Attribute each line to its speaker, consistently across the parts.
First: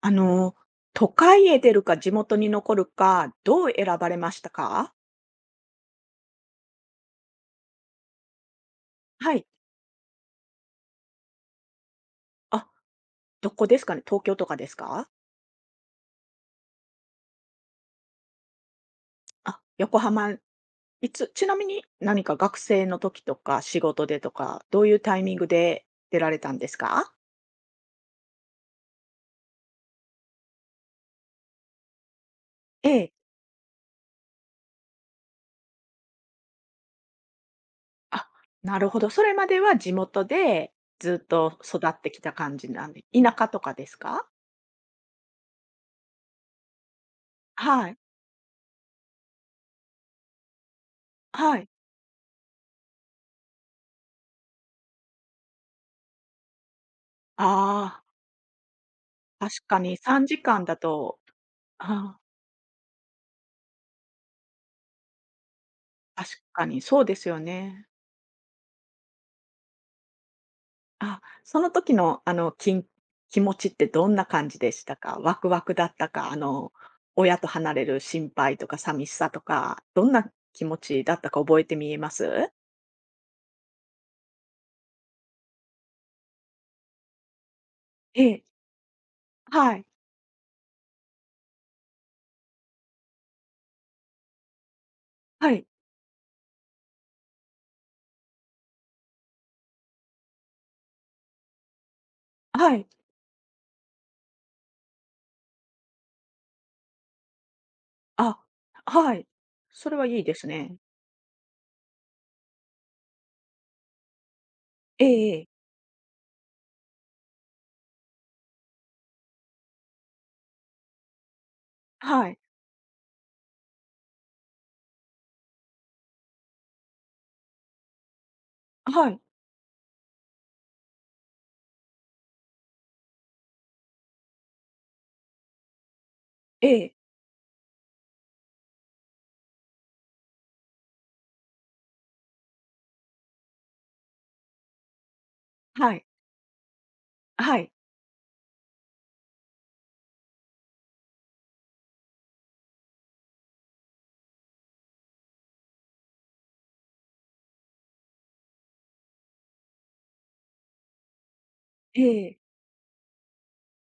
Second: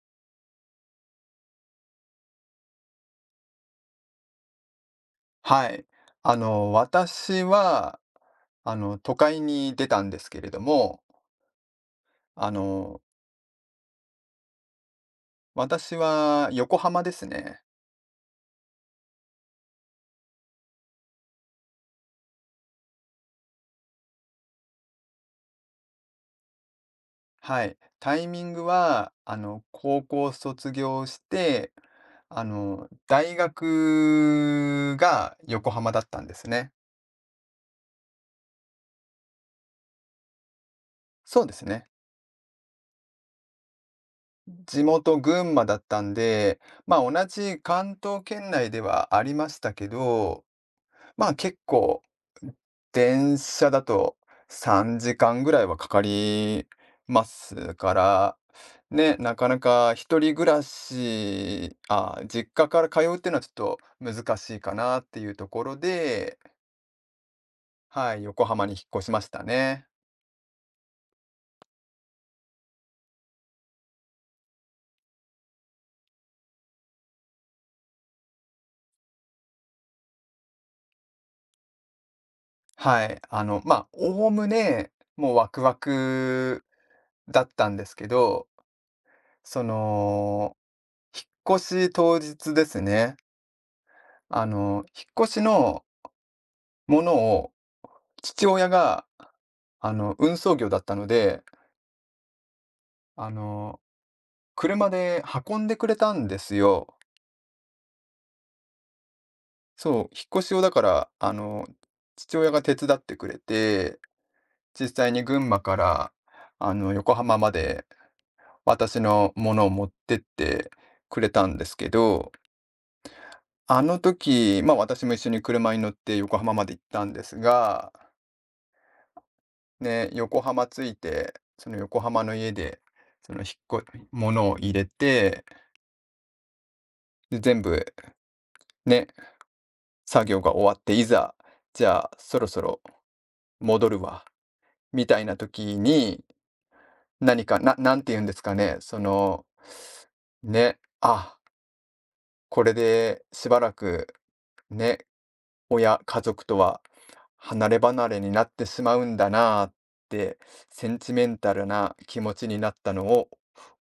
Speaker 1: あの、都会へ出るか地元に残るか、どう選ばれましたか？
Speaker 2: はい。私は、都
Speaker 1: は
Speaker 2: 会
Speaker 1: い。
Speaker 2: に出たんですけれども、あ
Speaker 1: あ、
Speaker 2: の、
Speaker 1: どこですかね？東京とかですか？
Speaker 2: 私は横浜ですね。
Speaker 1: あ、横浜。いつちなみに何か学生の時とか、仕事でとか、どういうタイミングで出られたんですか？
Speaker 2: はい。タイミングは、高校卒業して、
Speaker 1: ええ。
Speaker 2: 大学が横浜だったんですね。
Speaker 1: あ、なるほど。それまでは地元でずっ
Speaker 2: そうで
Speaker 1: と
Speaker 2: す
Speaker 1: 育
Speaker 2: ね。
Speaker 1: ってきた感じなんで、田舎とかですか？
Speaker 2: 地元群馬だったんで、まあ同じ
Speaker 1: は
Speaker 2: 関
Speaker 1: い。
Speaker 2: 東圏内ではありましたけど、まあ、結
Speaker 1: はい。
Speaker 2: 構、電車だと3時間ぐらいはかかりますか
Speaker 1: ああ、
Speaker 2: ら、ね、なかな
Speaker 1: 確か
Speaker 2: か
Speaker 1: に
Speaker 2: 一
Speaker 1: 3
Speaker 2: 人暮
Speaker 1: 時
Speaker 2: ら
Speaker 1: 間だと、
Speaker 2: し、
Speaker 1: あ
Speaker 2: あ、実家から通うっていうのはちょっと難しいかなっていうところ
Speaker 1: あ、
Speaker 2: で、
Speaker 1: 確かにそうですよね。
Speaker 2: はい、横浜に引っ越しましたね。
Speaker 1: あ、その時の気持ちってどんな感じでしたか？ワクワクだったか、親と離れる心配とか寂しさとか、どんな気持ちだったか覚えてみえます？
Speaker 2: はい、まあ、おおむね、もうワクワクだったんですけ
Speaker 1: ええ、
Speaker 2: ど、そ
Speaker 1: はい、
Speaker 2: の、引っ越し当日ですね、引っ越し
Speaker 1: はい、
Speaker 2: のものを父親が、運送業だったので、
Speaker 1: はい、
Speaker 2: あの、車で運んでくれたんですよ。
Speaker 1: あ、はい。それ
Speaker 2: そう、引
Speaker 1: は
Speaker 2: っ
Speaker 1: いいで
Speaker 2: 越
Speaker 1: す
Speaker 2: しをだ
Speaker 1: ね。
Speaker 2: から、父親が手伝ってくれて、実
Speaker 1: え
Speaker 2: 際に
Speaker 1: ええ
Speaker 2: 群
Speaker 1: え、
Speaker 2: 馬から、横浜まで私のものを持ってってくれたんですけ
Speaker 1: は
Speaker 2: ど、
Speaker 1: い、
Speaker 2: あの時、まあ私も一緒に車に乗って横浜まで行ったんですが、
Speaker 1: はい、
Speaker 2: ね、横浜着いて、その横浜の家で、その引っ越、物を入れて、
Speaker 1: ええ、
Speaker 2: で、全部ね、作業が終わって、いざ、じゃあそろそろ戻るわ、みたいな時
Speaker 1: はい、
Speaker 2: に、何
Speaker 1: は
Speaker 2: か、
Speaker 1: い、
Speaker 2: んて言うんですかね、その、ね、あ、これでしばらく、ね、親、家族とは離れ離れになってしまうんだなーって、センチメンタルな
Speaker 1: え
Speaker 2: 気持
Speaker 1: え。
Speaker 2: ちになったのを、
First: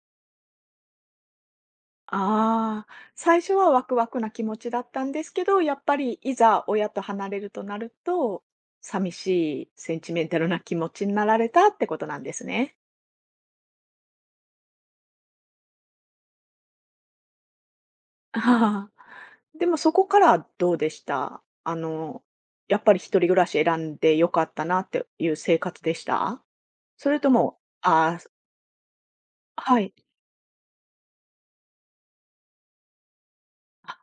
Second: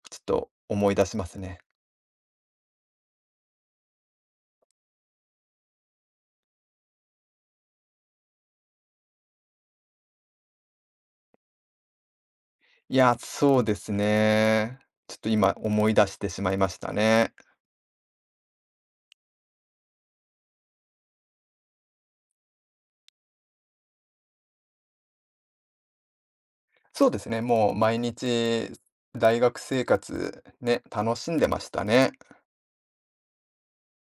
Speaker 2: ちょっと思い出しますね。
Speaker 1: ああ、最初はワクワクな気持ちだったんですけど、やっぱりいざ親と離れるとなると、寂しいセンチメンタルな気持ちになられたってことなんですね。
Speaker 2: いや、そうですね。ちょっと今思い出してしまいましたね。
Speaker 1: ああ。でもそこからどうでした、やっぱり一人暮らし選んでよかったなっていう生活でした。
Speaker 2: そ
Speaker 1: そ
Speaker 2: うで
Speaker 1: れ
Speaker 2: す
Speaker 1: と
Speaker 2: ね、
Speaker 1: も、
Speaker 2: もう毎
Speaker 1: あ
Speaker 2: 日大学
Speaker 1: あ、は
Speaker 2: 生
Speaker 1: い。
Speaker 2: 活ね、楽しんでましたね。
Speaker 1: あ、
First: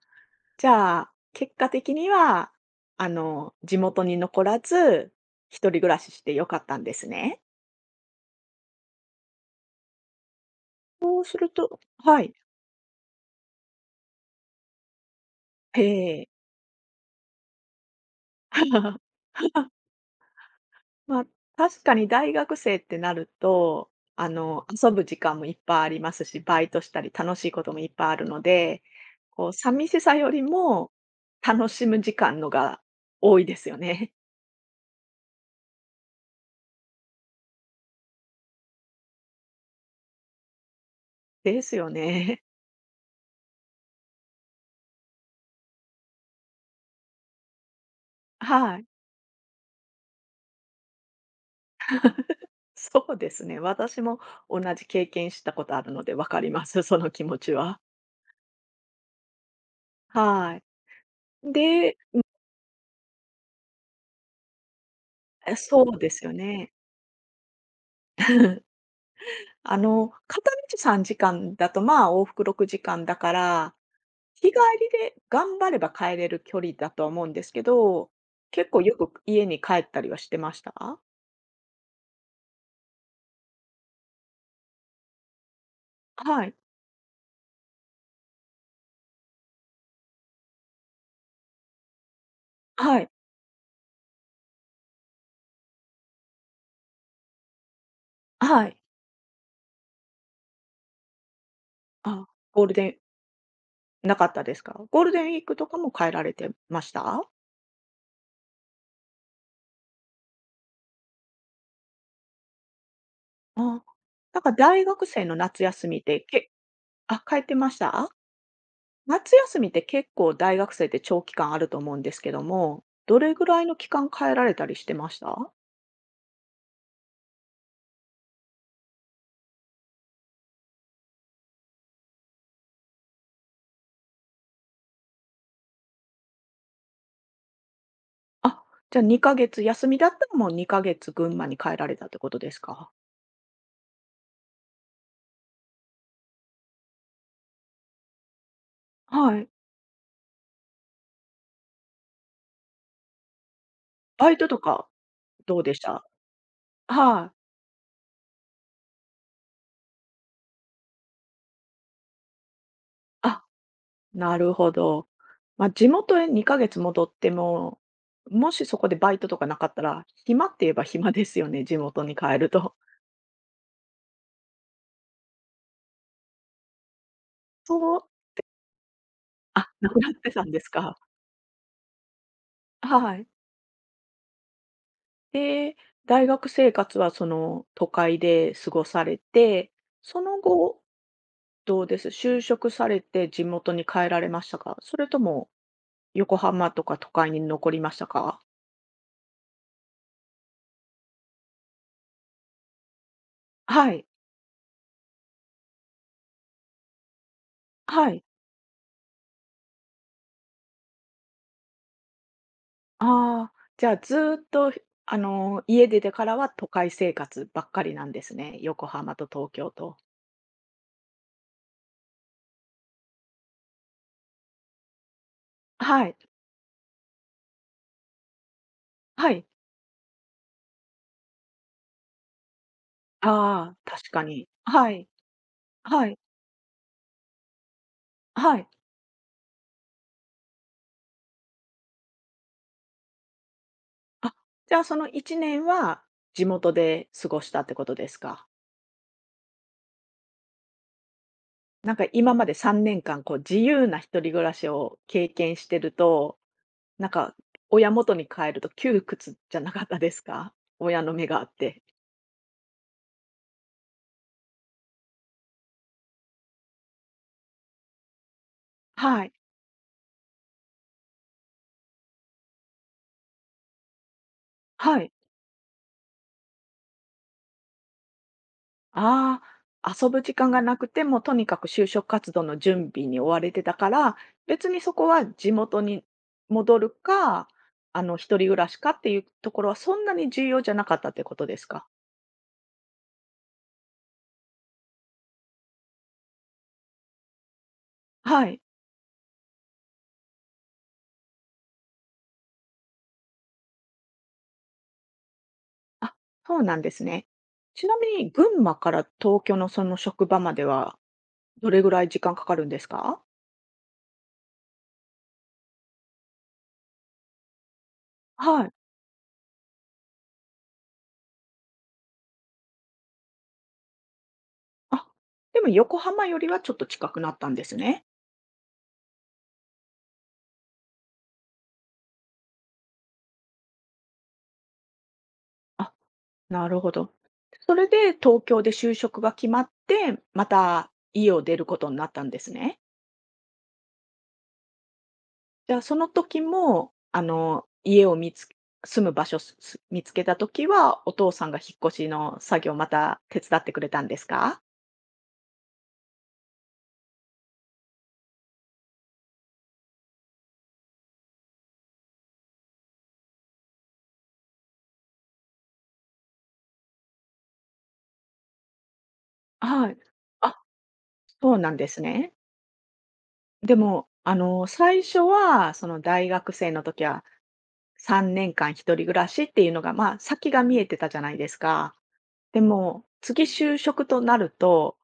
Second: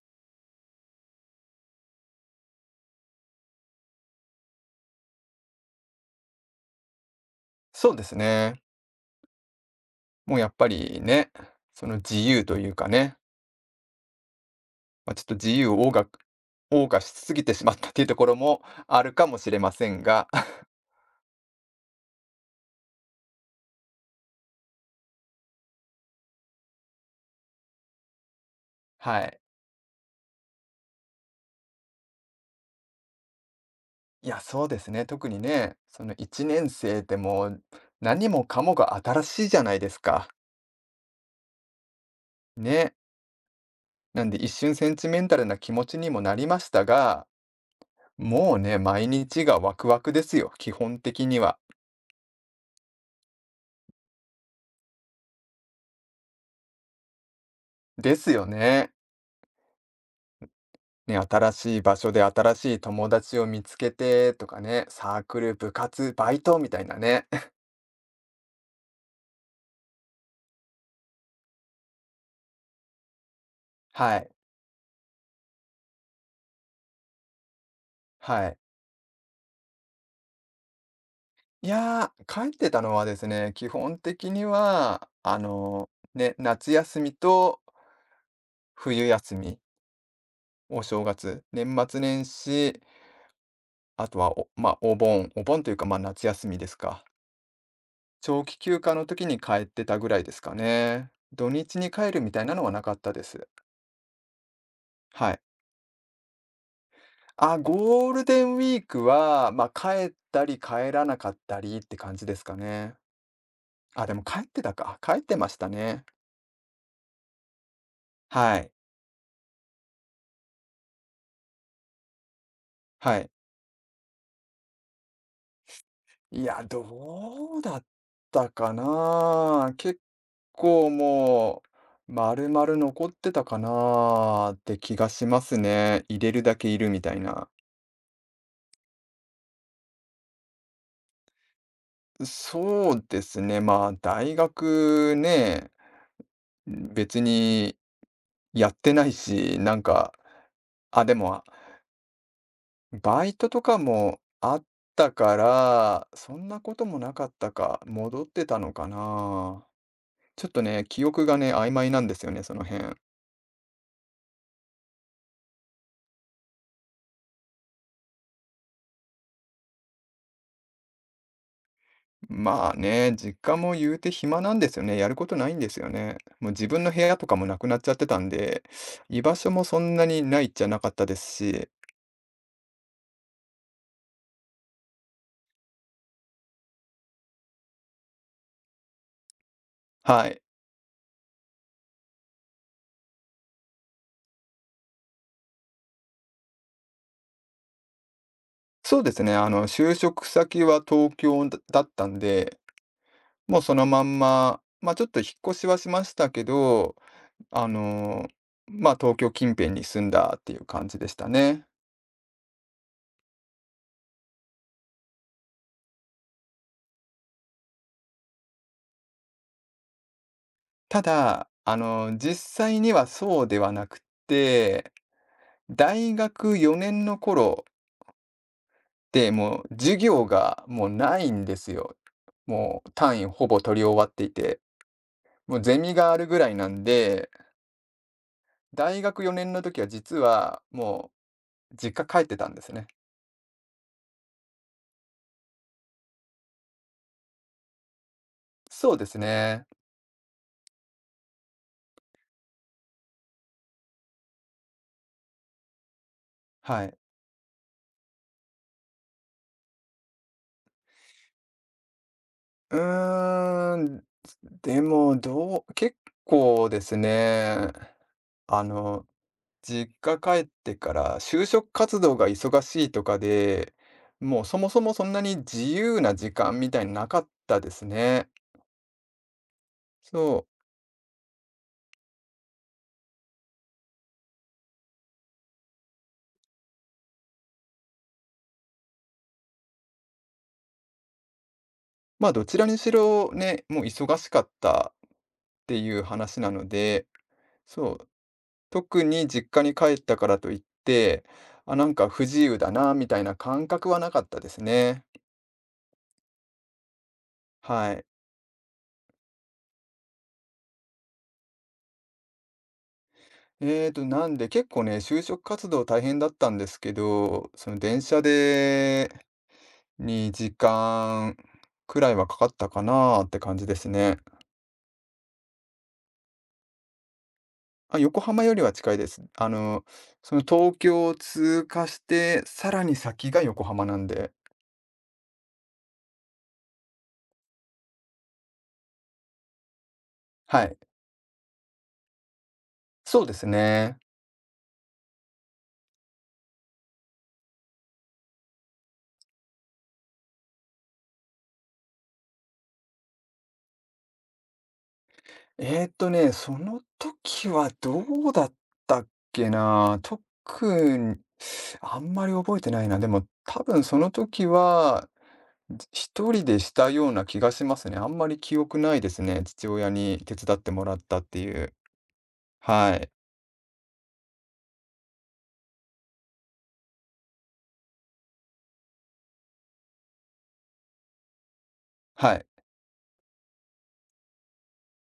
Speaker 1: じゃあ、結果的には、地元に残らず、一人暮らししてよかったんですね。
Speaker 2: そうですね、もうやっぱり
Speaker 1: そう
Speaker 2: ね、
Speaker 1: すると、
Speaker 2: その自
Speaker 1: はい。
Speaker 2: 由というかね、まあ、ちょっと自由を
Speaker 1: へ
Speaker 2: おう
Speaker 1: え。
Speaker 2: 謳歌しすぎてしまったっていうところも あるかもしれませんが、
Speaker 1: ま、確かに大学生ってなると、遊ぶ時間もいっぱいありますし、バイトしたり楽しいこともいっぱいあるので、
Speaker 2: はい。
Speaker 1: こう寂しさよりも楽しむ時間のが多いですよね。
Speaker 2: い や、そうですね、特にね、その1年生ってもう何もかもが新しいじゃないですか。
Speaker 1: ですよね。
Speaker 2: ね。なんで一瞬センチメンタルな気持ちにもなりましたが、もう
Speaker 1: は
Speaker 2: ね、
Speaker 1: い。
Speaker 2: 毎日がワクワクですよ、基本的には。
Speaker 1: そうですね。私も同じ経験したことあるので分かります、その気持ちは。
Speaker 2: ですよね。
Speaker 1: はい。
Speaker 2: ね、新しい場
Speaker 1: で
Speaker 2: 所で新しい友達を見つけてとかね、サークル、
Speaker 1: え、
Speaker 2: 部
Speaker 1: そうで
Speaker 2: 活、
Speaker 1: す
Speaker 2: バ
Speaker 1: よ
Speaker 2: イトみ
Speaker 1: ね。
Speaker 2: たいなね。
Speaker 1: 片道3時間だと、まあ、往復6時間だから、
Speaker 2: はい、
Speaker 1: 日帰りで頑張れば帰れる距離だとは思うんですけど、
Speaker 2: はい。
Speaker 1: 結構よく家に帰ったりはしてました？
Speaker 2: いやー、帰ってたのはですね、基本的には、ね、
Speaker 1: はい。
Speaker 2: 夏休みと冬休み、お正月、年末年始、
Speaker 1: はい。
Speaker 2: あとはおまあ、お盆、お盆というか、まあ夏休みですか。長期
Speaker 1: は
Speaker 2: 休
Speaker 1: い。
Speaker 2: 暇の時に帰ってたぐらいですかね。土日に帰る
Speaker 1: あ、
Speaker 2: みたいなの
Speaker 1: ゴー
Speaker 2: は
Speaker 1: ル
Speaker 2: な
Speaker 1: デ
Speaker 2: かっ
Speaker 1: ン
Speaker 2: たです。
Speaker 1: なかったですか？ゴールデンウ
Speaker 2: は
Speaker 1: ィ
Speaker 2: い。
Speaker 1: ークとかも帰られてました？
Speaker 2: あ、ゴールデンウィークは、まあ帰ったり帰らなかったりって感じですかね。
Speaker 1: あ。
Speaker 2: あ、でも帰
Speaker 1: なん
Speaker 2: っ
Speaker 1: か
Speaker 2: てた
Speaker 1: 大
Speaker 2: か。
Speaker 1: 学
Speaker 2: 帰っ
Speaker 1: 生
Speaker 2: て
Speaker 1: の
Speaker 2: まし
Speaker 1: 夏
Speaker 2: た
Speaker 1: 休み
Speaker 2: ね。
Speaker 1: で、あ、帰ってました？
Speaker 2: はい。
Speaker 1: 夏休みって結構大学生って長期間あると思うんですけども、
Speaker 2: は
Speaker 1: ど
Speaker 2: い。
Speaker 1: れぐらいの期間帰られたりしてました？
Speaker 2: いや、どうだったかな。結構もう、丸々残ってたかなって気がしますね。入れるだけいるみたいな。
Speaker 1: あ、じゃあ2ヶ月休みだったら、もう2ヶ月群馬に帰られたってことです
Speaker 2: そ
Speaker 1: か？
Speaker 2: うですね、まあ、大学ね、別にやってない
Speaker 1: はい。
Speaker 2: し、なんか、あ、でもバイトとかも
Speaker 1: バイト
Speaker 2: あ
Speaker 1: と
Speaker 2: っ
Speaker 1: か
Speaker 2: たか
Speaker 1: どうでした？
Speaker 2: ら、そんなこともなか
Speaker 1: は
Speaker 2: っ
Speaker 1: い。
Speaker 2: たか、戻ってたのかな。ちょっとね、記憶がね、曖昧なんですよね、その辺。
Speaker 1: あ、なるほど。まあ、地元へ2ヶ月戻っても、もしそこでバイトとかなかったら、暇って言えば暇ですよね、地元に帰る
Speaker 2: まあ
Speaker 1: と。
Speaker 2: ね、実家も言うて暇なんですよね。やることないんですよね。もう自分の部屋とかもなくなっちゃっ
Speaker 1: そう。
Speaker 2: てたんで、居場所も
Speaker 1: あ、
Speaker 2: そ
Speaker 1: な
Speaker 2: ん
Speaker 1: く
Speaker 2: な
Speaker 1: なっ
Speaker 2: に
Speaker 1: て
Speaker 2: な
Speaker 1: た
Speaker 2: い
Speaker 1: ん
Speaker 2: っ
Speaker 1: で
Speaker 2: ちゃ
Speaker 1: す
Speaker 2: なかっ
Speaker 1: か。
Speaker 2: たですし、
Speaker 1: はい。で、大学生活はその都会で過ごされて、そ
Speaker 2: は
Speaker 1: の
Speaker 2: い。
Speaker 1: 後どうです？就職されて地元に帰られましたか？それとも横浜とか都会に残りましたか？
Speaker 2: そうですね、就職先は東京だだったんで、もうその
Speaker 1: は
Speaker 2: ま
Speaker 1: い、
Speaker 2: んま、まあちょっと引っ越しはしましたけど、あ
Speaker 1: はい。
Speaker 2: の、まあ、東京近辺に住んだっていう感じでしたね。
Speaker 1: ああ、じゃあずーっと、家出てからは都会生活ばっかりなんですね。横浜と東京と。
Speaker 2: ただ、実際にはそうではなくて、
Speaker 1: は
Speaker 2: 大
Speaker 1: い、
Speaker 2: 学4年の頃で
Speaker 1: はい。
Speaker 2: もう授業がもうないんですよ。もう単位ほぼ
Speaker 1: ああ、
Speaker 2: 取り終わ
Speaker 1: 確
Speaker 2: って
Speaker 1: か
Speaker 2: い
Speaker 1: に。
Speaker 2: て、
Speaker 1: はい、
Speaker 2: もうゼミ
Speaker 1: は
Speaker 2: があ
Speaker 1: い、
Speaker 2: るぐらいなんで、
Speaker 1: はい。
Speaker 2: 大学4年の時は実はもう実家帰ってたんですね。
Speaker 1: あ、じゃあその1年は地元で過ごしたってことですか？
Speaker 2: そうですね。
Speaker 1: なんか今まで3年間こう自由な一人暮らしを経験してると、
Speaker 2: はい。
Speaker 1: なんか親元に帰ると窮屈じゃなかったですか？親の目があって。
Speaker 2: うーん、でもどう、結構ですね。あの、
Speaker 1: はい。
Speaker 2: 実家帰ってから就職活動が忙しいとかで、もうそもそも
Speaker 1: は
Speaker 2: そん
Speaker 1: い。
Speaker 2: なに自由な時間みたいになかったですね。
Speaker 1: ああ、遊ぶ時
Speaker 2: そう。
Speaker 1: 間がなくても、とにかく就職活動の準備に追われてたから、別にそこは地元に戻るか、一人暮らしかっていうところはそんなに重要じゃなかったってことですか？
Speaker 2: まあどちらにしろね、もう忙しかったっていう話なので、そう。
Speaker 1: はい。
Speaker 2: 特に実家に帰ったからといって、あ、なんか不自由だなみたいな感覚はなかったですね。
Speaker 1: あ、そうなんですね。ち
Speaker 2: は
Speaker 1: な
Speaker 2: い。
Speaker 1: みに群馬から東京のその職場までは、どれぐらい時間かかるんですか？
Speaker 2: なんで結構ね、就職活動大変だったんですけど、その電車
Speaker 1: はい。
Speaker 2: で2時間くらいはかかったかなって感じですね。
Speaker 1: あ、でも横浜よりはちょっと近くなったんです
Speaker 2: あ、
Speaker 1: ね。
Speaker 2: 横浜よりは近いです。その東京を通過して、さらに先が横浜なんで。
Speaker 1: あ、なるほど。それで東京で就職が決まって、ま
Speaker 2: はい。
Speaker 1: た家を出ることになったんですね。
Speaker 2: そうですね。
Speaker 1: じゃあその時も、家を見つ住む場所見つけた時は、お父さんが引っ越しの作業また手伝ってくれたんですか？
Speaker 2: ね、その時はどうだったっけな。特に、あんまり覚えてないな。でも多分その時は、一人でしたような気がしますね。あんまり記憶ないですね。父親
Speaker 1: はい。
Speaker 2: に手伝っ
Speaker 1: あ、
Speaker 2: てもらったってい
Speaker 1: そうな
Speaker 2: う。
Speaker 1: んですね。
Speaker 2: はい。
Speaker 1: でも、最初は、その大学生の時は3年間一人暮らしっていうのが、まあ、先が見えてたじゃないですか。
Speaker 2: はい。
Speaker 1: でも、次就職となると、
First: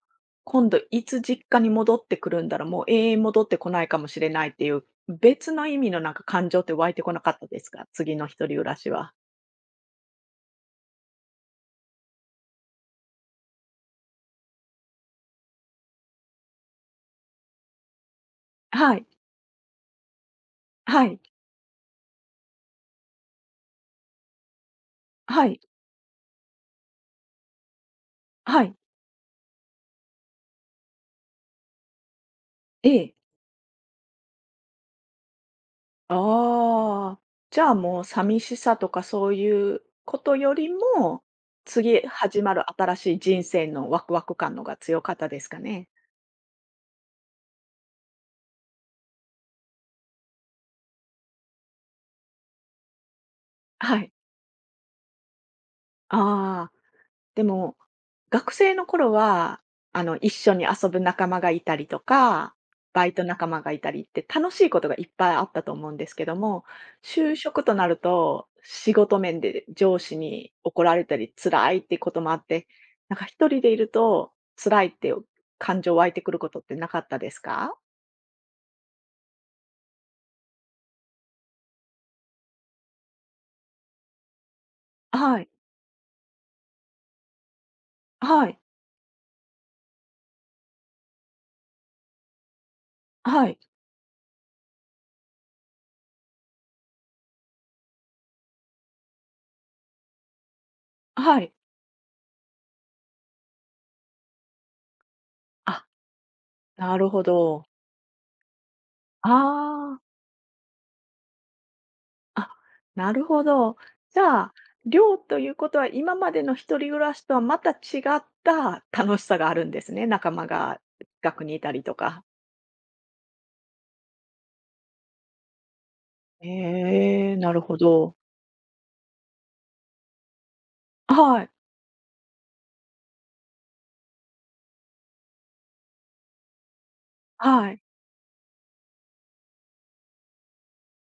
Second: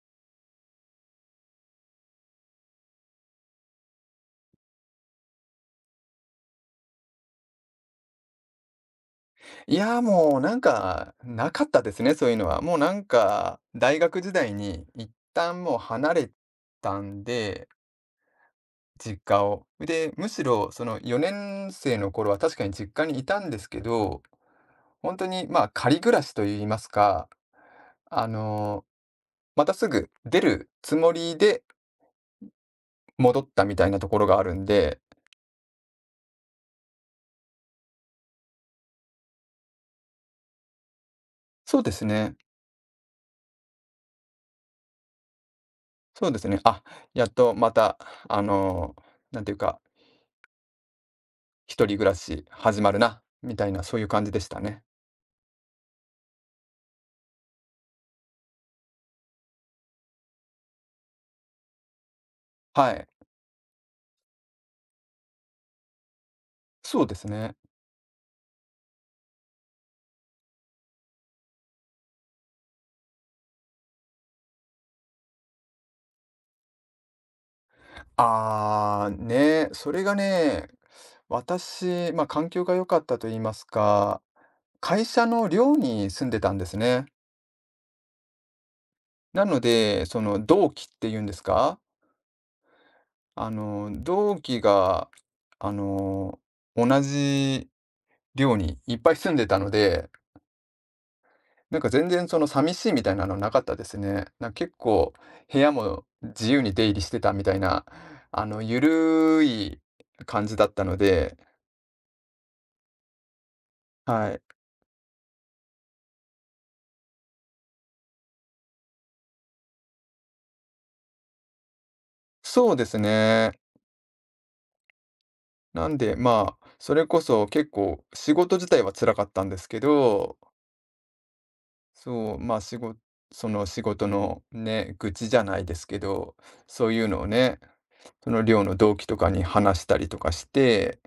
Speaker 1: 今度いつ実家に戻ってくるんだろう、もう永遠戻ってこないかもしれないっていう、別の意味のなんか感情って湧いてこなかったですか？次の一人暮らしは。
Speaker 2: いや、もうなんか、なかったですね、そういうのは。もうなんか、大学時代に一旦もう離れたんで、
Speaker 1: はい、
Speaker 2: 実家を。で、むしろその
Speaker 1: はい、
Speaker 2: 4年生の頃は確かに実家にいたんですけど、本当
Speaker 1: は
Speaker 2: に、
Speaker 1: い、
Speaker 2: まあ、仮暮らしと言いますか、あ
Speaker 1: はい、
Speaker 2: の、またすぐ出るつもりで
Speaker 1: ええ。
Speaker 2: 戻ったみたいなところがあるんで、
Speaker 1: ああ、じゃあもう寂しさとかそういうことよりも、
Speaker 2: そうで
Speaker 1: 次
Speaker 2: すね、
Speaker 1: 始まる新しい人生のワクワク感のが強かったですかね？
Speaker 2: そうですね。あ、やっとまた、あの、なんていうか一人暮らし始まるな、みたいなそ
Speaker 1: は
Speaker 2: ういう
Speaker 1: い。
Speaker 2: 感じでしたね。
Speaker 1: ああ。でも、学生の頃は、一緒に遊ぶ仲間がいたりとか、
Speaker 2: は
Speaker 1: バ
Speaker 2: い。
Speaker 1: イト仲間がいたりって楽しいことがいっぱいあったと思うんですけども、
Speaker 2: そうです
Speaker 1: 就
Speaker 2: ね。
Speaker 1: 職となると、仕事面で上司に怒られたり辛いってこともあって、なんか一人でいると辛いって感情湧いてくることってなかったですか？
Speaker 2: ああ、ね、それがね、私、まあ、環境が良かったと言いますか、会社
Speaker 1: は
Speaker 2: の
Speaker 1: い、
Speaker 2: 寮に住んでたんですね。
Speaker 1: はい、
Speaker 2: なので、その同期っていうんですか、
Speaker 1: はい、
Speaker 2: 同期が、あの、同じ寮にいっぱい住んでたので
Speaker 1: はい。
Speaker 2: なんか全然その寂しいみたいなのなかったですね。なんか結構部屋
Speaker 1: あ、
Speaker 2: も自由に出入
Speaker 1: な
Speaker 2: りし
Speaker 1: る
Speaker 2: て
Speaker 1: ほ
Speaker 2: たみたい
Speaker 1: ど。
Speaker 2: な、ゆ
Speaker 1: あ
Speaker 2: るい
Speaker 1: あ。
Speaker 2: 感じだったので、
Speaker 1: あ、なるほど。じ
Speaker 2: は
Speaker 1: ゃ
Speaker 2: い。
Speaker 1: あ、寮ということは、今までの一人暮らしとはまた違った楽しさがあるんですね。仲間が近くにいたりとか。
Speaker 2: そうですね。なんで、まあ、それこ
Speaker 1: ええ、
Speaker 2: そ
Speaker 1: なる
Speaker 2: 結
Speaker 1: ほ
Speaker 2: 構
Speaker 1: ど。
Speaker 2: 仕事自体は辛かったんですけど、
Speaker 1: はい、
Speaker 2: そう、まあ仕事、その仕事のね、愚痴じゃないですけど、そういうのをね、
Speaker 1: はい。
Speaker 2: その寮の同期とかに話したりとかして、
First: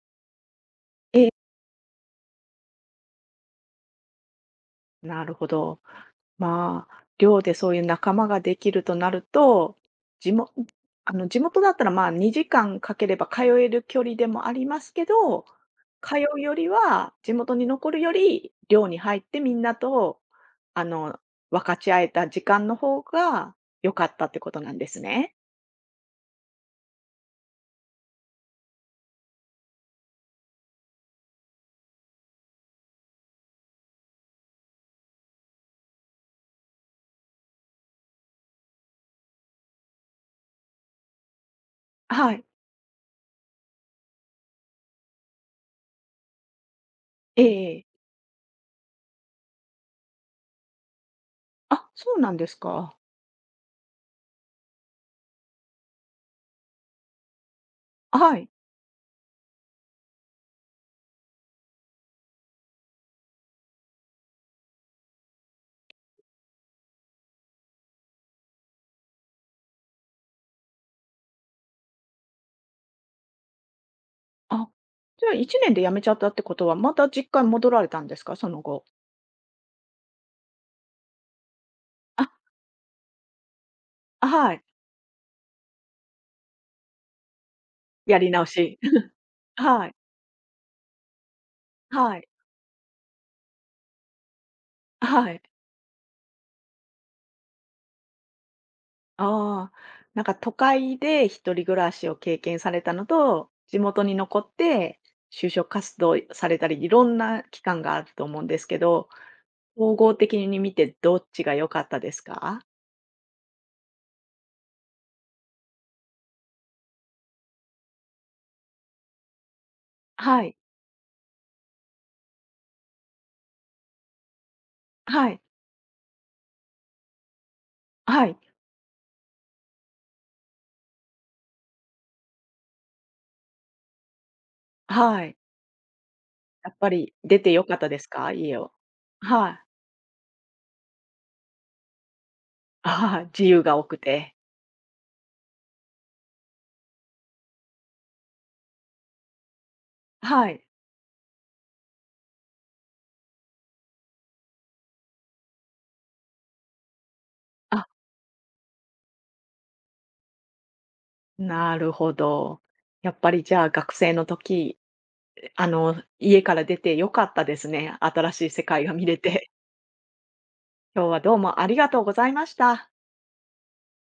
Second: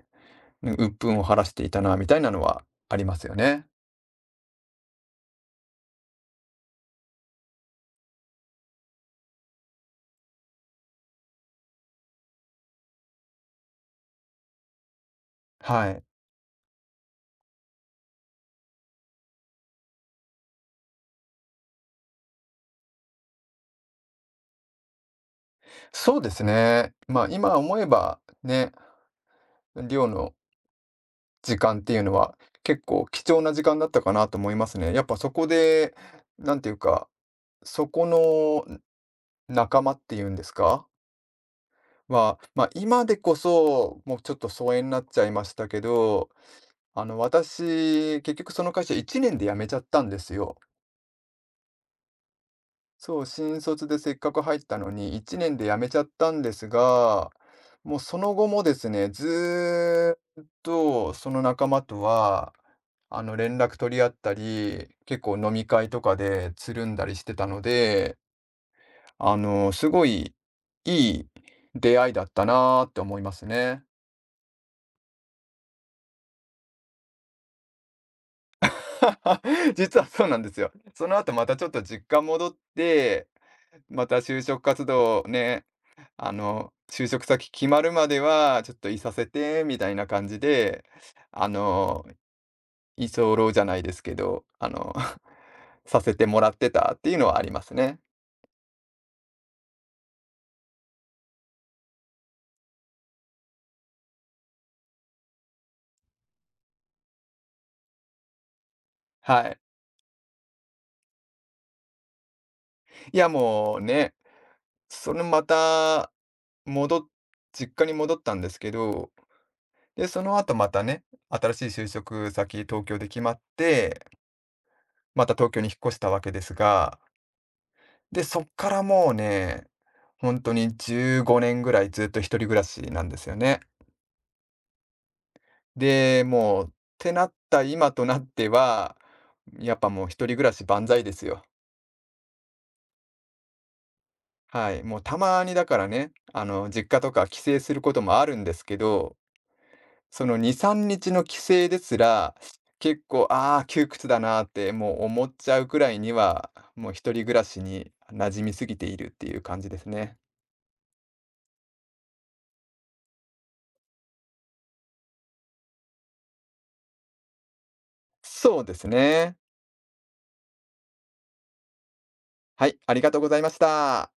Speaker 2: 鬱憤
Speaker 1: え
Speaker 2: を
Speaker 1: え、
Speaker 2: 晴らしていたな、みたいなのはありますよね。
Speaker 1: なるほど。まあ、寮でそういう仲間ができるとなると、地も地元だったら、まあ、2時間かければ通える距離でもありますけど、
Speaker 2: はい。
Speaker 1: 通うよりは、地元に残るより、寮に入ってみんなと、あの、分かち合えた時間の方が良かったってことなんですね。
Speaker 2: そうですね。まあ、今思えばね、寮の時間っていうのは結構貴重な時間だったかなと思いますね。やっぱそこで、なんていうか、そこの仲間っていうんですか
Speaker 1: は
Speaker 2: は、
Speaker 1: い。
Speaker 2: まあ、今でこそもうちょっと疎遠になっちゃいましたけど、あの
Speaker 1: ええ、
Speaker 2: 私、結局その会社1年で辞めちゃったんですよ。
Speaker 1: あ、そうなんですか。
Speaker 2: そう、新卒でせっかく入ったのに、1年で辞めちゃったんですが、もうその
Speaker 1: は
Speaker 2: 後
Speaker 1: い。
Speaker 2: もですね、ずーっとその仲間とは、あの連絡取り合ったり、結構飲み会とかでつるんだりしてたので、すごいいい出会いだったなーって思いますね。
Speaker 1: あ、じゃあ1年で辞めちゃったってことは、また実家に戻られたんですか？その後。
Speaker 2: 実はそうなんですよ。その後またちょっと実家
Speaker 1: あ、
Speaker 2: 戻って、また
Speaker 1: あ、
Speaker 2: 就
Speaker 1: は
Speaker 2: 職
Speaker 1: い。
Speaker 2: 活動をね、就職先決まるま
Speaker 1: や
Speaker 2: で
Speaker 1: り直
Speaker 2: はちょっ
Speaker 1: し。
Speaker 2: といさせ てみ
Speaker 1: は
Speaker 2: たい
Speaker 1: い。
Speaker 2: な感じで、あの、
Speaker 1: はい。
Speaker 2: 居候じゃないですけど、
Speaker 1: はい。
Speaker 2: させてもらってたっていうのはありますね。
Speaker 1: ああ、なんか都会で一人暮らしを経験されたのと、地元に残って就職活動されたり、いろんな期間があると思うんですけど、
Speaker 2: はい。
Speaker 1: 総合的に見てどっちが良かったですか？
Speaker 2: いや、もうね、そのまた、戻っ実家に戻ったんですけど、で、その
Speaker 1: は
Speaker 2: 後
Speaker 1: い。
Speaker 2: またね、新しい就職先、東京で決まって、ま
Speaker 1: は
Speaker 2: た
Speaker 1: い。
Speaker 2: 東京に引っ越したわけですが、で、
Speaker 1: はい。
Speaker 2: そっからもうね、本当に15年ぐらいずっと一人暮らしなんですよね。
Speaker 1: はい。
Speaker 2: で、もう、っ
Speaker 1: やっぱ
Speaker 2: て
Speaker 1: り
Speaker 2: なっ
Speaker 1: 出て
Speaker 2: た
Speaker 1: 良かった
Speaker 2: 今
Speaker 1: で
Speaker 2: と
Speaker 1: す
Speaker 2: なっ
Speaker 1: か？
Speaker 2: て
Speaker 1: 家を。
Speaker 2: は、
Speaker 1: はい。
Speaker 2: やっぱもう一人暮らし万歳ですよ。
Speaker 1: ああ、自由が多くて。
Speaker 2: はい。もうたまにだからね、実家とか帰省することもあるんですけど、その2、
Speaker 1: はい。
Speaker 2: 3日の帰省ですら、結構、ああ、窮屈だなーってもう思っちゃうくらいには、もう一人暮らし
Speaker 1: あ、
Speaker 2: に馴染みすぎているっていう感じですね。
Speaker 1: なるほど。やっぱりじゃあ学生の時、家から出て良かったですね。新しい
Speaker 2: そ
Speaker 1: 世
Speaker 2: うで
Speaker 1: 界
Speaker 2: す
Speaker 1: が見れ
Speaker 2: ね。
Speaker 1: て。今日はどうもありがとうございまし
Speaker 2: はい、
Speaker 1: た。
Speaker 2: ありがとうございました。